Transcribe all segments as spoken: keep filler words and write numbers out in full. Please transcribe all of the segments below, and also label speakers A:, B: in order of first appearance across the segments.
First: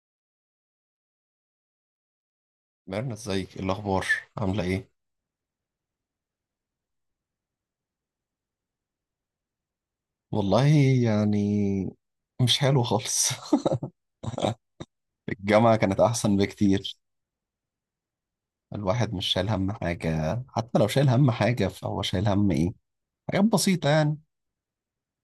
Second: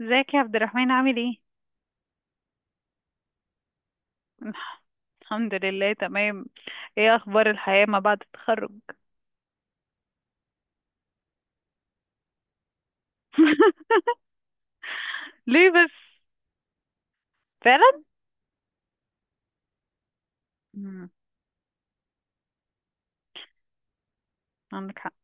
A: ازيك يا عبد الرحمن، عامل ايه؟
B: ميرنا، ازيك؟ ايه الاخبار؟ عامله ايه؟
A: الحمد لله تمام. ايه اخبار الحياة ما بعد التخرج؟
B: والله، يعني مش حلو خالص.
A: ليه
B: الجامعه
A: بس؟
B: كانت احسن بكتير.
A: فعلا؟
B: الواحد مش شايل هم حاجه، حتى لو شايل
A: مم.
B: هم حاجه فهو شايل هم ايه؟ حاجات بسيطه يعني.
A: عندك حق.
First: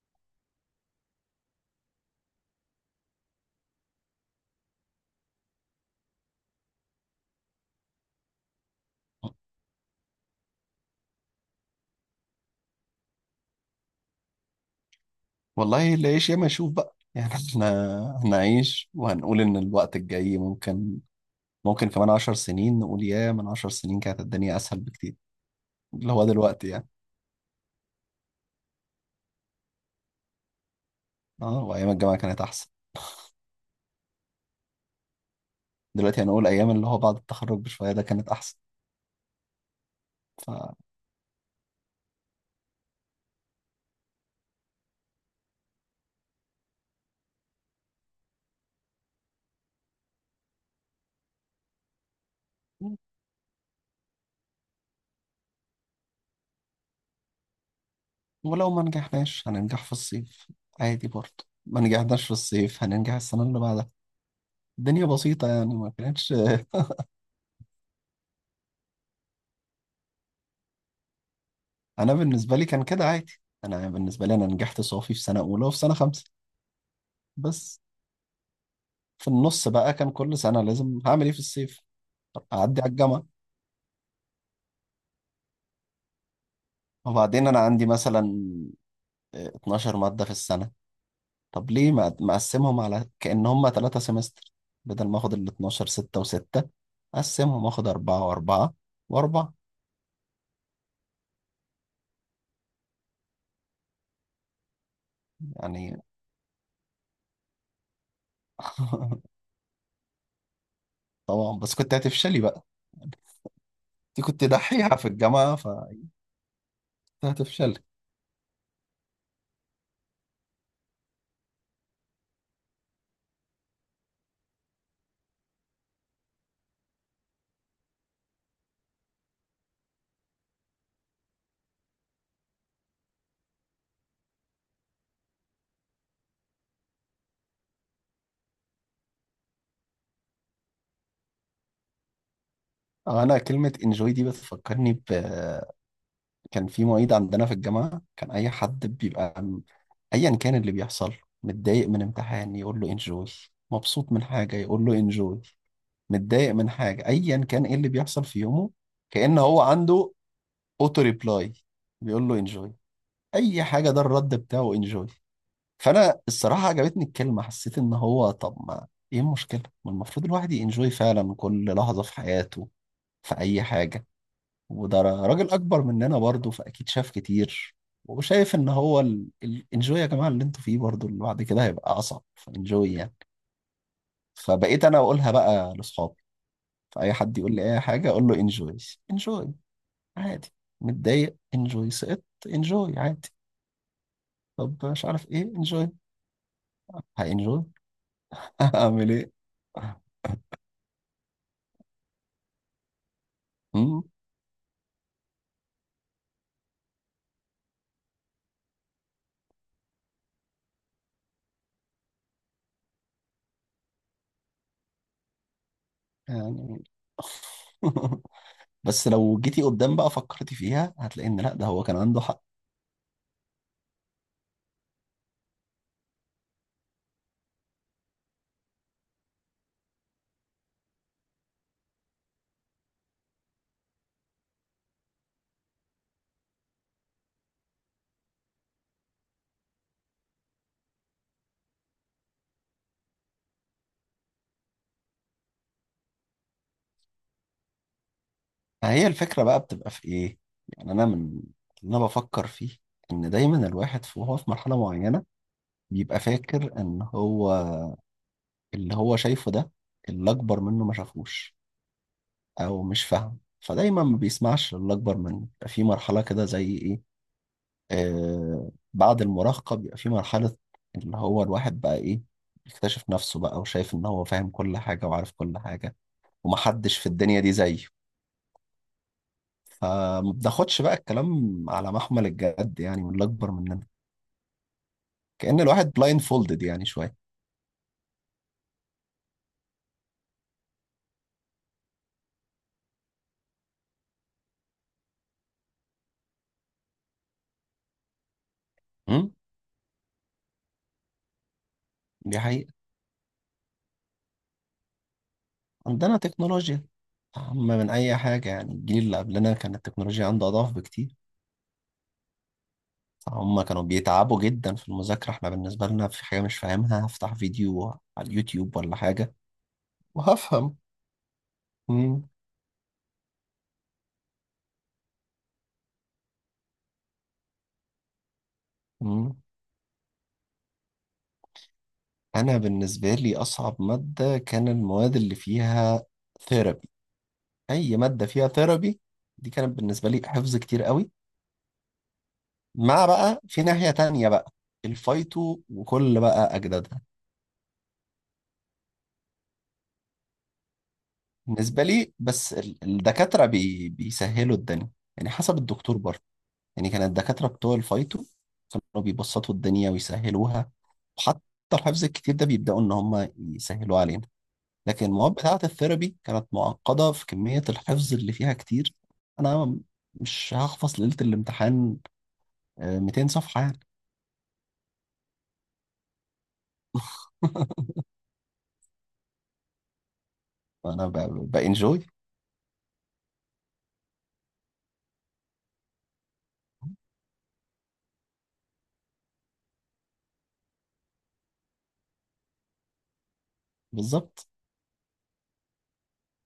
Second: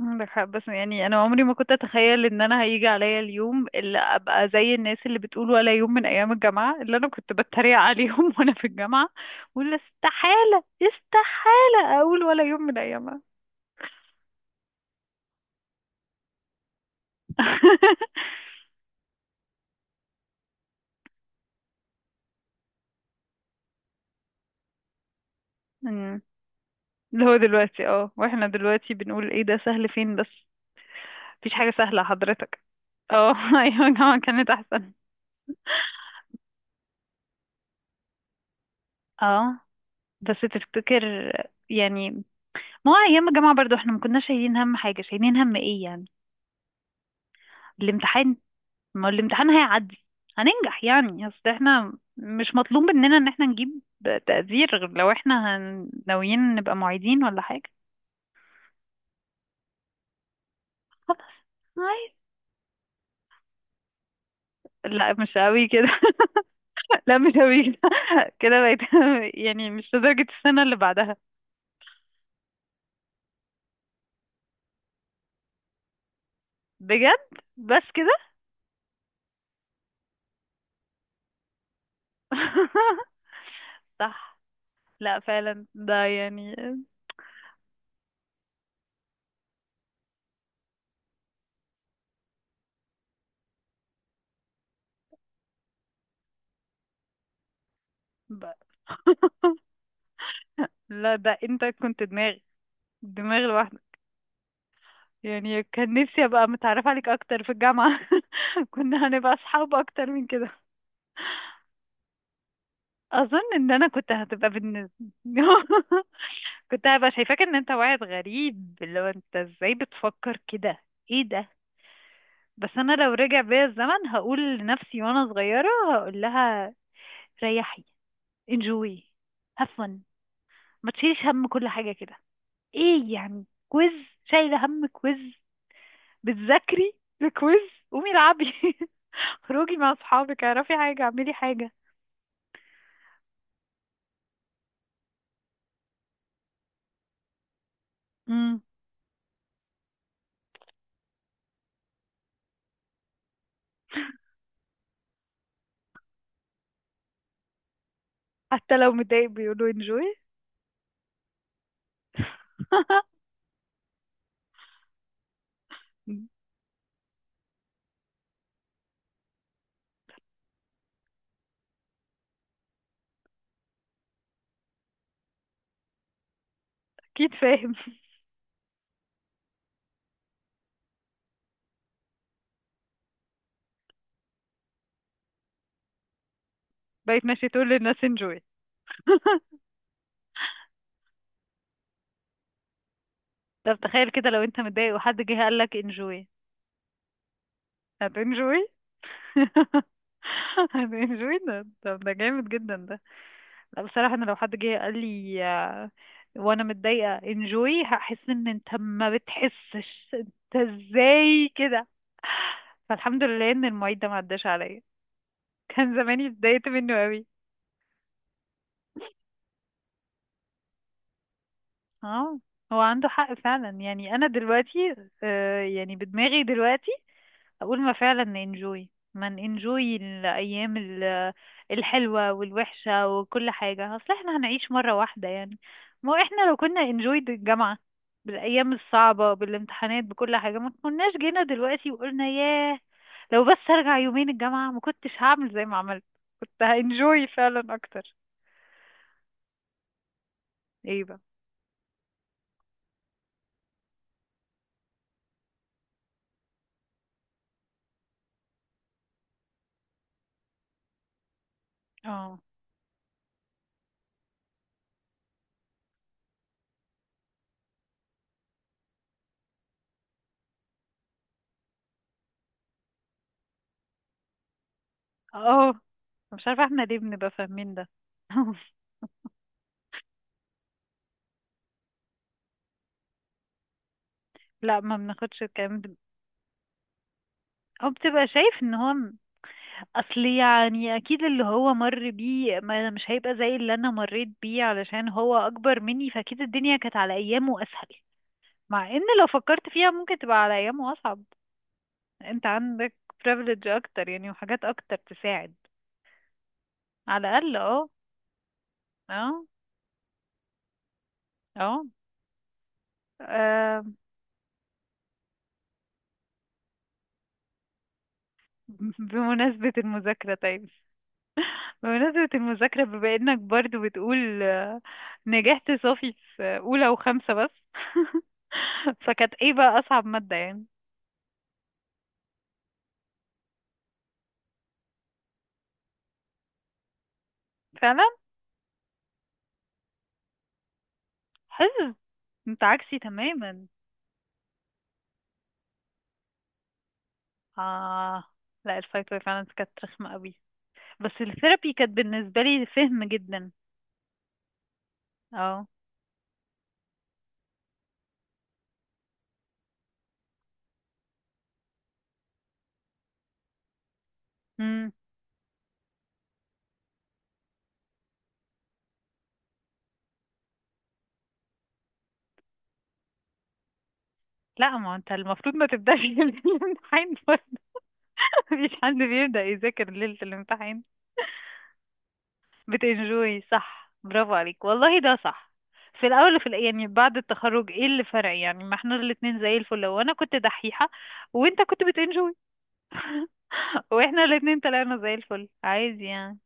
A: عندك حق، بس يعني انا عمري ما كنت اتخيل ان انا هيجي عليا اليوم اللي ابقى زي الناس اللي بتقول ولا يوم من ايام الجامعة اللي انا كنت بتريق عليهم، وانا في الجامعة. ولا استحالة، استحالة اقول ولا يوم من ايامها.
B: والله، اللي يعيش ياما يشوف بقى يعني. احنا هنعيش وهنقول ان الوقت الجاي ممكن ممكن كمان عشر سنين نقول يا من عشر سنين كانت الدنيا اسهل بكتير، اللي
A: مم.
B: هو دلوقتي يعني.
A: اللي هو دلوقتي، اه، واحنا دلوقتي بنقول ايه ده، سهل فين بس؟ مفيش
B: اه،
A: حاجة
B: وايام
A: سهلة
B: الجامعه كانت
A: حضرتك.
B: احسن.
A: اه، ايوه الجامعة كانت احسن.
B: دلوقتي هنقول ايام اللي هو بعد التخرج بشويه ده كانت
A: اه، بس
B: احسن.
A: تفتكر يعني، ما هو ايام الجامعة برضو احنا ما كناش شايلين هم حاجة، شايلين هم ايه يعني؟ الامتحان، ما هو الامتحان هيعدي، هننجح يعني. اصل احنا مش مطلوب مننا ان احنا نجيب تقدير، غير لو احنا هن- ناويين نبقى معيدين ولا حاجة.
B: ولو ما نجحناش هننجح في الصيف، عادي. برضه ما
A: عادي.
B: نجحناش في الصيف هننجح السنة اللي بعدها. الدنيا
A: لا مش
B: بسيطة
A: قوي
B: يعني،
A: كده.
B: ما كانتش.
A: لا مش قوي كده. كده بقيت؟ يعني مش لدرجة السنة اللي بعدها.
B: أنا بالنسبة لي كان كده عادي. أنا بالنسبة لي أنا نجحت صافي في سنة أولى وفي سنة خمسة
A: بجد؟
B: بس.
A: بس كده؟
B: في النص بقى كان كل سنة لازم هعمل إيه في الصيف؟ طب أعدي على الجامعة.
A: صح. لا فعلا ده يعني
B: وبعدين أنا عندي مثلا اتناشر مادة في السنة، طب ليه ما مقسمهم على كأن هم ثلاثة سمستر؟ بدل ما آخد ال اثنا عشر ستة و6، أقسمهم آخد أربعة
A: ب-
B: وأربعة وأربعة
A: لا ده انت كنت دماغ، دماغ لوحدك. يعني كان
B: يعني.
A: نفسي ابقى متعرفة عليك اكتر في الجامعة. كنا هنبقى اصحاب اكتر من كده.
B: طبعا، بس كنت هتفشلي بقى انت.
A: اظن ان انا كنت
B: كنت
A: هتبقى
B: دحيحة
A: بالنسبة
B: في الجامعة فكنت
A: كنت هبقى شايفاك ان انت
B: هتفشلي.
A: واحد غريب، اللي هو انت ازاي بتفكر كده؟ ايه ده؟ بس انا لو رجع بيا الزمن هقول لنفسي وانا صغيرة، هقول لها ريحي، enjoy، have fun، ما تشيليش هم كل حاجة كده. ايه يعني كويز؟ شايله هم كويز؟ بتذاكري لكويز؟ قومي العبي، خروجي مع اصحابك، اعرفي حاجه، اعملي حاجه.
B: انا كلمة انجوي دي بتفكرني ب كان في معيد عندنا في الجامعة، كان اي
A: امم.
B: حد بيبقى م- ايا كان اللي بيحصل، متضايق من امتحان يقول له انجوي، مبسوط من حاجة يقول له انجوي، متضايق من حاجة ايا كان ايه اللي بيحصل في يومه،
A: حتى لو متضايق
B: كأن هو
A: بيقولوا انجوي.
B: عنده اوتو ريبلاي بيقول له انجوي. اي حاجة ده الرد بتاعه انجوي. فانا الصراحه عجبتني الكلمه، حسيت ان هو طب ما ايه المشكله، ما المفروض الواحد ينجوي فعلا كل لحظه في حياته، في اي حاجه. وده را- راجل اكبر مننا برضه، فاكيد شاف
A: اكيد فاهم.
B: كتير وشايف ان هو الانجوي يا جماعه اللي انتوا فيه برضه اللي بعد كده هيبقى اصعب، فانجوي يعني. فبقيت انا اقولها بقى لاصحابي، فاي
A: بقيت
B: حد
A: ماشي
B: يقول
A: تقول
B: لي اي
A: للناس
B: حاجه اقول له
A: انجوي؟
B: انجوي. انجوي، عادي. متضايق، انجوي. سقطت، انجوي، عادي.
A: طب تخيل كده، لو انت
B: طب
A: متضايق
B: مش
A: وحد
B: عارف
A: جه
B: ايه
A: قال لك
B: انجوي؟
A: انجوي؟
B: هانجوي.
A: هتنجوي.
B: هعمل
A: هتنجوي ده، طب ده جامد جدا ده. لا
B: ايه
A: بصراحة انا لو حد جه قال لي، آه، وانا متضايقة، انجوي، هحس ان انت ما بتحسش. انت ازاي كده؟ فالحمد لله ان المعيد ده ما عداش عليا، كان زماني اتضايقت
B: يعني؟
A: منه قوي.
B: بس لو جيتي قدام بقى فكرتي فيها هتلاقي ان لا، ده هو كان عنده
A: اه،
B: حق.
A: هو عنده حق فعلا. يعني انا دلوقتي، آه، يعني بدماغي دلوقتي أقول ما فعلا ننجوي، ما ننجوي الأيام ال- الحلوة والوحشة وكل حاجة، أصل احنا هنعيش مرة واحدة يعني. ما هو احنا لو كنا انجوي الجامعة بالأيام الصعبة، بالامتحانات، بكل حاجة، ما كناش جينا دلوقتي وقلنا ياه، لو بس أرجع يومين الجامعة ما كنتش هعمل زي ما عملت، كنت هانجوي فعلا أكتر.
B: فهي الفكرة بقى بتبقى في ايه؟ يعني
A: ايه
B: انا
A: بقى؟
B: من اللي انا بفكر فيه ان دايما الواحد في- وهو في مرحلة معينة بيبقى فاكر ان هو اللي هو شايفه ده اللي اكبر منه ما شافوش،
A: اه.
B: او مش فاهم، فدايما ما بيسمعش. اللي اكبر منه بيبقى في مرحلة كده زي إيه؟ آه، بعد المراهقة بيبقى في مرحلة اللي هو الواحد بقى إيه، يكتشف نفسه بقى وشايف إن هو فاهم كل حاجة وعارف كل
A: اه.
B: حاجة
A: مش عارفة احنا
B: ومحدش
A: ليه
B: في
A: بنبقى
B: الدنيا دي
A: فاهمين
B: زيه.
A: ده.
B: فما بناخدش بقى الكلام على محمل الجد يعني من اللي أكبر مننا.
A: لا ما بناخدش
B: كأن
A: الكلام
B: الواحد
A: ده.
B: بلايند فولدد يعني شوية.
A: او بتبقى شايف ان هو، اصل يعني اكيد اللي هو مر بيه، ما أنا مش هيبقى زي اللي انا مريت بيه، علشان هو اكبر مني فاكيد الدنيا كانت على ايامه اسهل. مع ان لو
B: مم؟
A: فكرت فيها ممكن تبقى على ايامه اصعب.
B: دي
A: انت
B: حقيقة.
A: عندك privilege اكتر يعني، وحاجات اكتر تساعد.
B: عندنا تكنولوجيا
A: على الاقل،
B: أهم
A: اه.
B: من أي حاجة. يعني الجيل اللي
A: اه.
B: قبلنا كانت التكنولوجيا عنده أضعاف بكتير.
A: اه.
B: هم كانوا
A: آه،
B: بيتعبوا جدا في المذاكرة، احنا بالنسبة لنا في حاجة مش فاهمها هفتح فيديو على اليوتيوب ولا حاجة
A: بمناسبة المذاكرة طيب.
B: وهفهم. مم.
A: بمناسبة المذاكرة، بما انك برضو بتقول آه، نجحت صافي في اولى وخمسة بس. فكانت
B: مم.
A: ايه بقى اصعب مادة يعني؟
B: أنا بالنسبة لي أصعب مادة كان المواد اللي فيها ثيرابي، أي
A: فعلا.
B: مادة فيها ثيرابي. دي كانت بالنسبة لي حفظ كتير قوي.
A: حلو. انت عكسي
B: مع بقى في
A: تماما.
B: ناحية تانية بقى الفايتو وكل بقى أجدادها.
A: اه لا، الفايت واي فعلا كانت رخمة قوي، بس الثيرابي
B: بالنسبة
A: كانت
B: لي،
A: بالنسبة
B: بس
A: لي
B: ال-
A: فهم
B: الدكاترة
A: جدا.
B: بي بيسهلوا الدنيا. يعني حسب
A: اه.
B: الدكتور برضه. يعني كان الدكاترة بتوع الفايتو كانوا بيبسطوا الدنيا ويسهلوها، وحتى الحفظ الكتير ده بيبدأوا إن هم يسهلوا علينا.
A: امم.
B: لكن المواد بتاعة الثيرابي كانت معقدة في كمية الحفظ اللي فيها كتير. أنا مش هحفظ ليلة الامتحان آه، ميتين صفحة يعني.
A: لا ما انت المفروض ما تبدأش ليلة الامتحان برضه. مفيش حد بيبدأ يذاكر ليلة الامتحان.
B: فأنا ب- بانجوي.
A: بتنجوي، صح، برافو عليك والله، ده صح. في الاول وفي الآ- يعني بعد التخرج ايه اللي فرق يعني؟ ما احنا الاتنين زي الفل، وانا كنت دحيحة وانت كنت بتنجوي. واحنا
B: بالظبط.
A: الاتنين طلعنا زي الفل، عايز يعني.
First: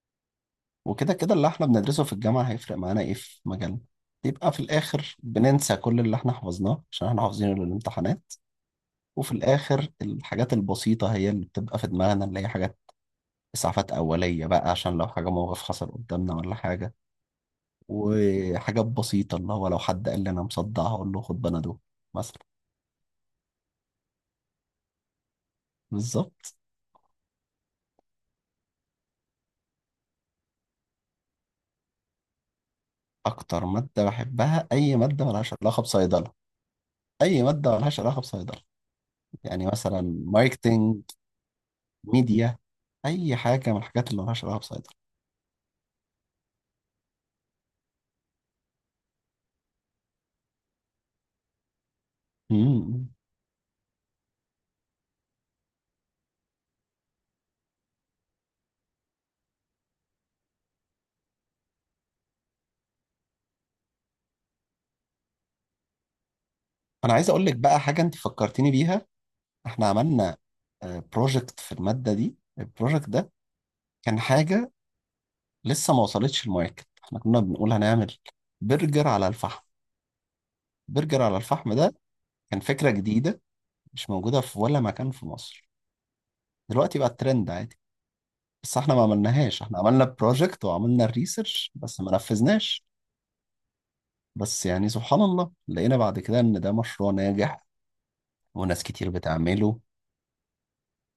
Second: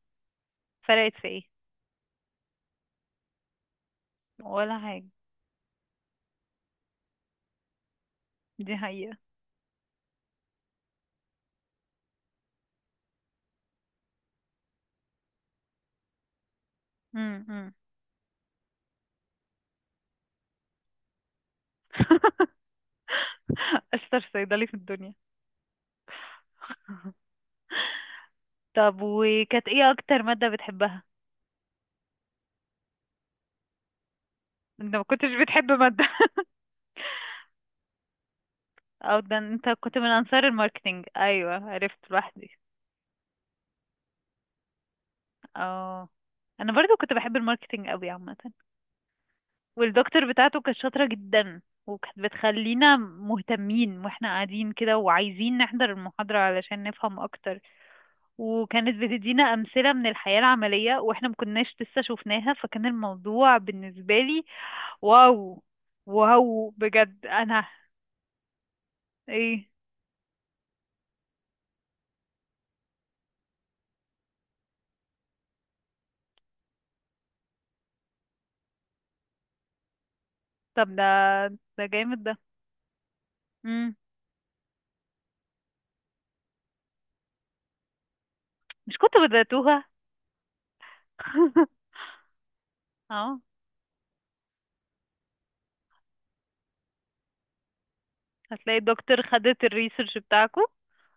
B: وكده
A: فرقت في
B: كده
A: ايه؟
B: اللي احنا بندرسه في الجامعة هيفرق معانا ايه في مجالنا؟ يبقى في
A: ولا حاجة.
B: الآخر بننسى كل اللي احنا حفظناه عشان احنا حافظينه للامتحانات.
A: دي حقيقة.
B: وفي الآخر الحاجات البسيطة هي اللي بتبقى في دماغنا، اللي هي حاجات إسعافات أولية بقى، عشان لو حاجة موقف حصل قدامنا ولا حاجة،
A: مم، مم.
B: وحاجات بسيطة اللي هو لو حد قال لي أنا مصدعها أقول له خد بنادول مثلا.
A: اشطر صيدلي في الدنيا.
B: بالظبط.
A: طب وكانت ايه اكتر مادة بتحبها؟
B: أكتر مادة بحبها
A: انت
B: أي
A: ما
B: مادة
A: كنتش
B: ملهاش
A: بتحب
B: علاقة
A: مادة؟
B: بصيدلة. أي مادة ملهاش علاقة بصيدلة.
A: او ده
B: يعني
A: انت كنت
B: مثلا
A: من انصار
B: ماركتينج،
A: الماركتينج، ايوه عرفت
B: ميديا،
A: لوحدي.
B: أي حاجة من الحاجات اللي ملهاش علاقة بصيدلة.
A: اه، انا برضو كنت بحب الماركتينج قوي عامه، والدكتور بتاعته كانت شاطره جدا، وكانت بتخلينا
B: مم.
A: مهتمين واحنا قاعدين كده وعايزين نحضر المحاضره علشان نفهم اكتر، وكانت بتدينا أمثلة من الحياة العملية واحنا مكناش لسه شفناها، فكان الموضوع بالنسبة لي واو، واو
B: أنا
A: بجد
B: عايز أقول لك
A: انا.
B: بقى حاجة أنت فكرتيني بيها.
A: ايه؟
B: إحنا عملنا بروجكت في المادة دي، البروجكت ده كان حاجة لسه ما وصلتش الماركت. احنا كنا بنقول هنعمل برجر على الفحم.
A: طب ده،
B: برجر على الفحم
A: ده
B: ده
A: جامد ده.
B: كان فكرة جديدة،
A: مم.
B: مش موجودة في ولا مكان في مصر. دلوقتي بقى الترند عادي، بس احنا
A: مش
B: ما
A: كنت
B: عملناهاش. احنا
A: بدأتوها؟
B: عملنا بروجكت وعملنا الريسيرش بس ما نفذناش.
A: اه،
B: بس يعني سبحان الله لقينا بعد كده ان ده مشروع ناجح
A: هتلاقي
B: وناس كتير
A: الدكتور خدت
B: بتعمله
A: الريسيرش بتاعكو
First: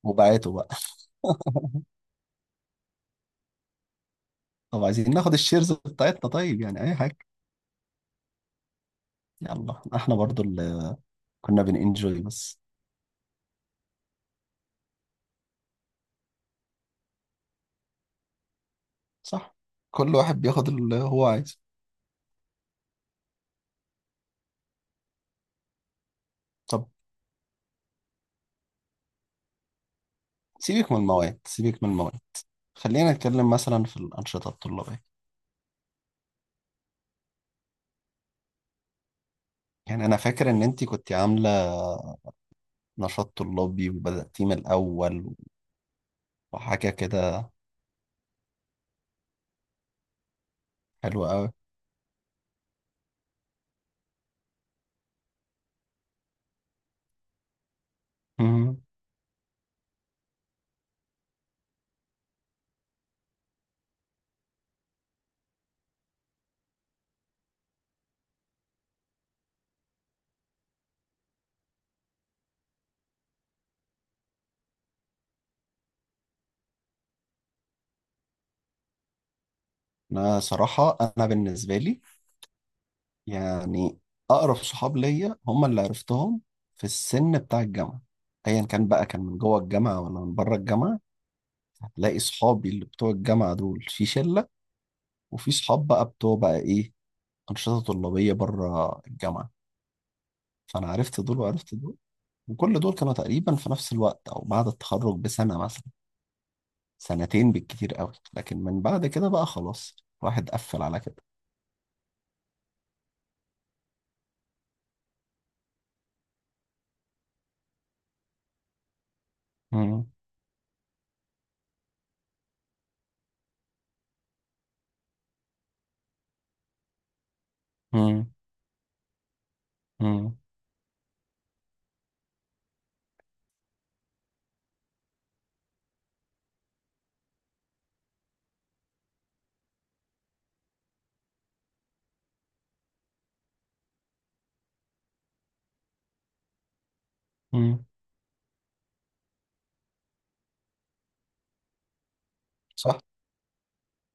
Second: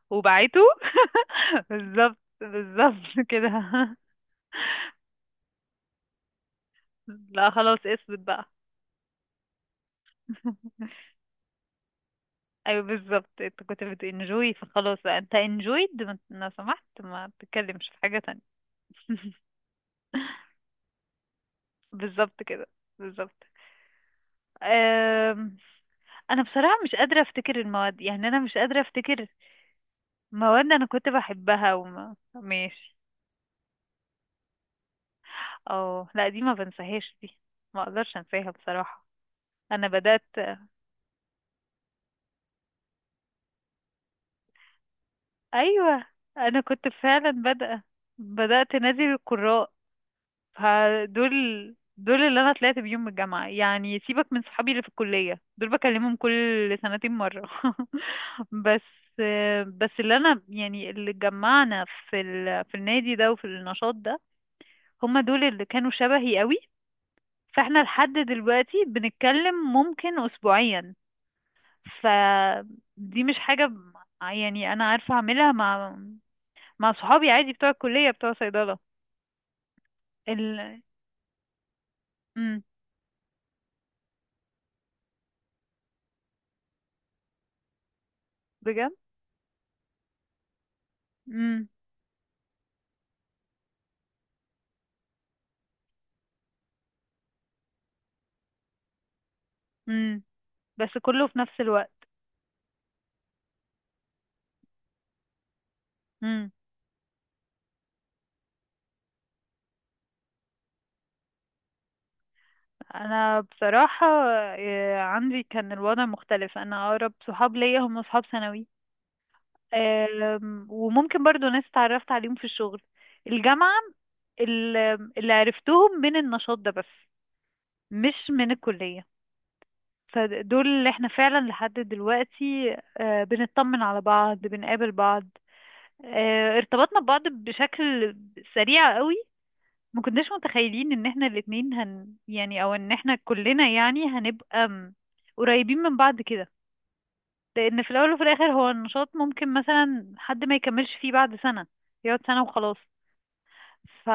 B: وبعته
A: وبعته.
B: بقى.
A: بالظبط، بالظبط كده.
B: طب عايزين ناخد الشيرز بتاعتنا، طيب، يعني اي حاجة.
A: لا خلاص، اثبت بقى.
B: يلا احنا برضو اللي كنا بننجوي بس.
A: ايوه بالظبط انت كنت بتنجوي، فخلاص بقى، انت انجويد، لو سمحت ما تتكلمش في حاجة تانية.
B: صح، كل واحد بياخد اللي هو عايزه.
A: بالظبط كده. بالظبط. أم، انا بصراحة
B: طب
A: مش قادرة افتكر المواد، يعني انا مش قادرة افتكر مواد انا
B: سيبك من
A: كنت
B: المواد،
A: بحبها
B: سيبك من
A: وما
B: المواد،
A: ماشي.
B: خلينا نتكلم مثلا في الأنشطة الطلابية.
A: اه لا دي ما بنساهاش دي، ما اقدرش انساها بصراحة. انا
B: يعني أنا
A: بدأت،
B: فاكر إن أنتي كنت عاملة نشاط طلابي وبدأتيه من الأول
A: ايوه انا كنت
B: وحاجة
A: فعلا
B: كده،
A: بادئة، بدأت نادي القراء.
B: حلوة أوي.
A: فدول، دول اللي انا طلعت بيهم من الجامعة يعني، سيبك من صحابي اللي في الكلية، دول بكلمهم كل سنتين مرة. بس،
B: مم.
A: بس اللي انا يعني، اللي جمعنا في ال... في النادي ده وفي النشاط ده، هما دول اللي كانوا شبهي قوي. فاحنا لحد دلوقتي بنتكلم ممكن اسبوعيا. فدي مش حاجة ب- يعني انا عارفة اعملها مع مع صحابي عادي بتوع الكلية بتوع صيدلة.
B: أنا
A: ال...
B: صراحة أنا بالنسبة لي
A: امم.
B: يعني أقرب صحاب ليا هم اللي عرفتهم في السن بتاع الجامعة، أيا كان
A: بجد.
B: بقى، كان من جوه الجامعة ولا من بره الجامعة. هتلاقي صحابي اللي بتوع الجامعة دول في شلة، وفي صحاب بقى بتوع بقى إيه، أنشطة طلابية بره الجامعة.
A: امم.
B: فأنا
A: بس
B: عرفت
A: كله في
B: دول
A: نفس
B: وعرفت
A: الوقت.
B: دول، وكل دول كانوا تقريبا في نفس الوقت أو بعد التخرج بسنة مثلا،
A: امم.
B: سنتين بالكتير قوي. لكن من بعد كده بقى خلاص الواحد قفل على كده.
A: انا بصراحة، آه، عندي كان الوضع مختلف، انا اقرب صحاب ليا هم صحاب ثانوي.
B: مم.
A: آم، وممكن برضو ناس اتعرفت عليهم في الشغل، الجامعة، ال- اللي عرفتهم من النشاط ده بس،
B: مم.
A: مش من الكلية.
B: مم.
A: فدول اللي احنا فعلا لحد دلوقتي آه، بنطمن على بعض، بنقابل بعض، آه، ارتبطنا ببعض بشكل سريع قوي. ما كناش متخيلين ان احنا الاتنين هن يعني، او ان احنا كلنا يعني هنبقى م- قريبين من بعض كده. لان
B: مم.
A: في الاول وفي الاخر هو النشاط ممكن مثلا حد ما يكملش فيه بعد سنة، يقعد سنة وخلاص.
B: صح.
A: ف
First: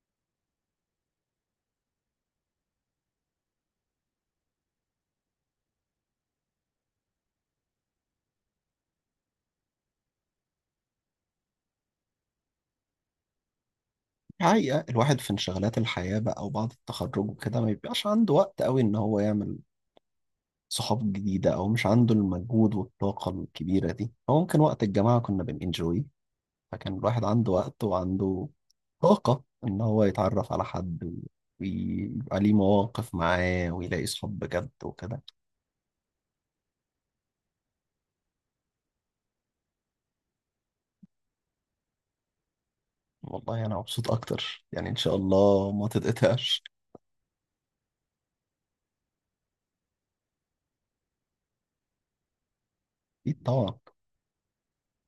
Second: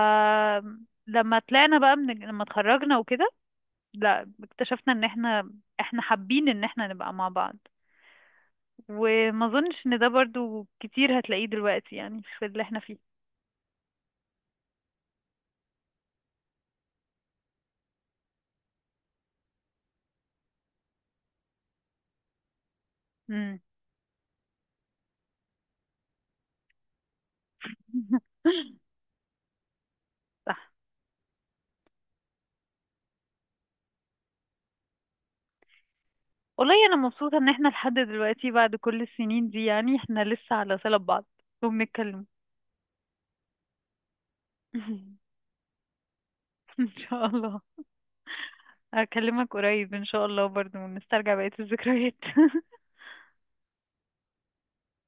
A: لما طلعنا بقى، من لما اتخرجنا وكده، لا اكتشفنا ان احنا، احنا حابين ان احنا نبقى مع بعض. وما اظنش ان ده برضو كتير هتلاقيه دلوقتي يعني في اللي احنا فيه.
B: حقيقة الواحد في انشغالات الحياة بقى وبعد التخرج وكده ما بيبقاش عنده وقت قوي ان هو يعمل صحاب جديدة، او مش عنده المجهود والطاقة
A: امم.
B: الكبيرة دي. هو ممكن وقت الجامعة كنا بننجوي، فكان الواحد عنده وقت وعنده طاقة ان هو يتعرف على حد ويبقى ليه مواقف معاه ويلاقي صحاب بجد وكده.
A: والله انا مبسوطه ان احنا لحد دلوقتي بعد كل السنين دي يعني احنا لسه على صله ببعض وبنتكلم.
B: والله انا مبسوط اكتر يعني، ان شاء الله ما تتقطعش.
A: ان شاء الله. اكلمك قريب ان شاء الله برضو، ونسترجع بقيه الذكريات.
B: اكيد طبعا.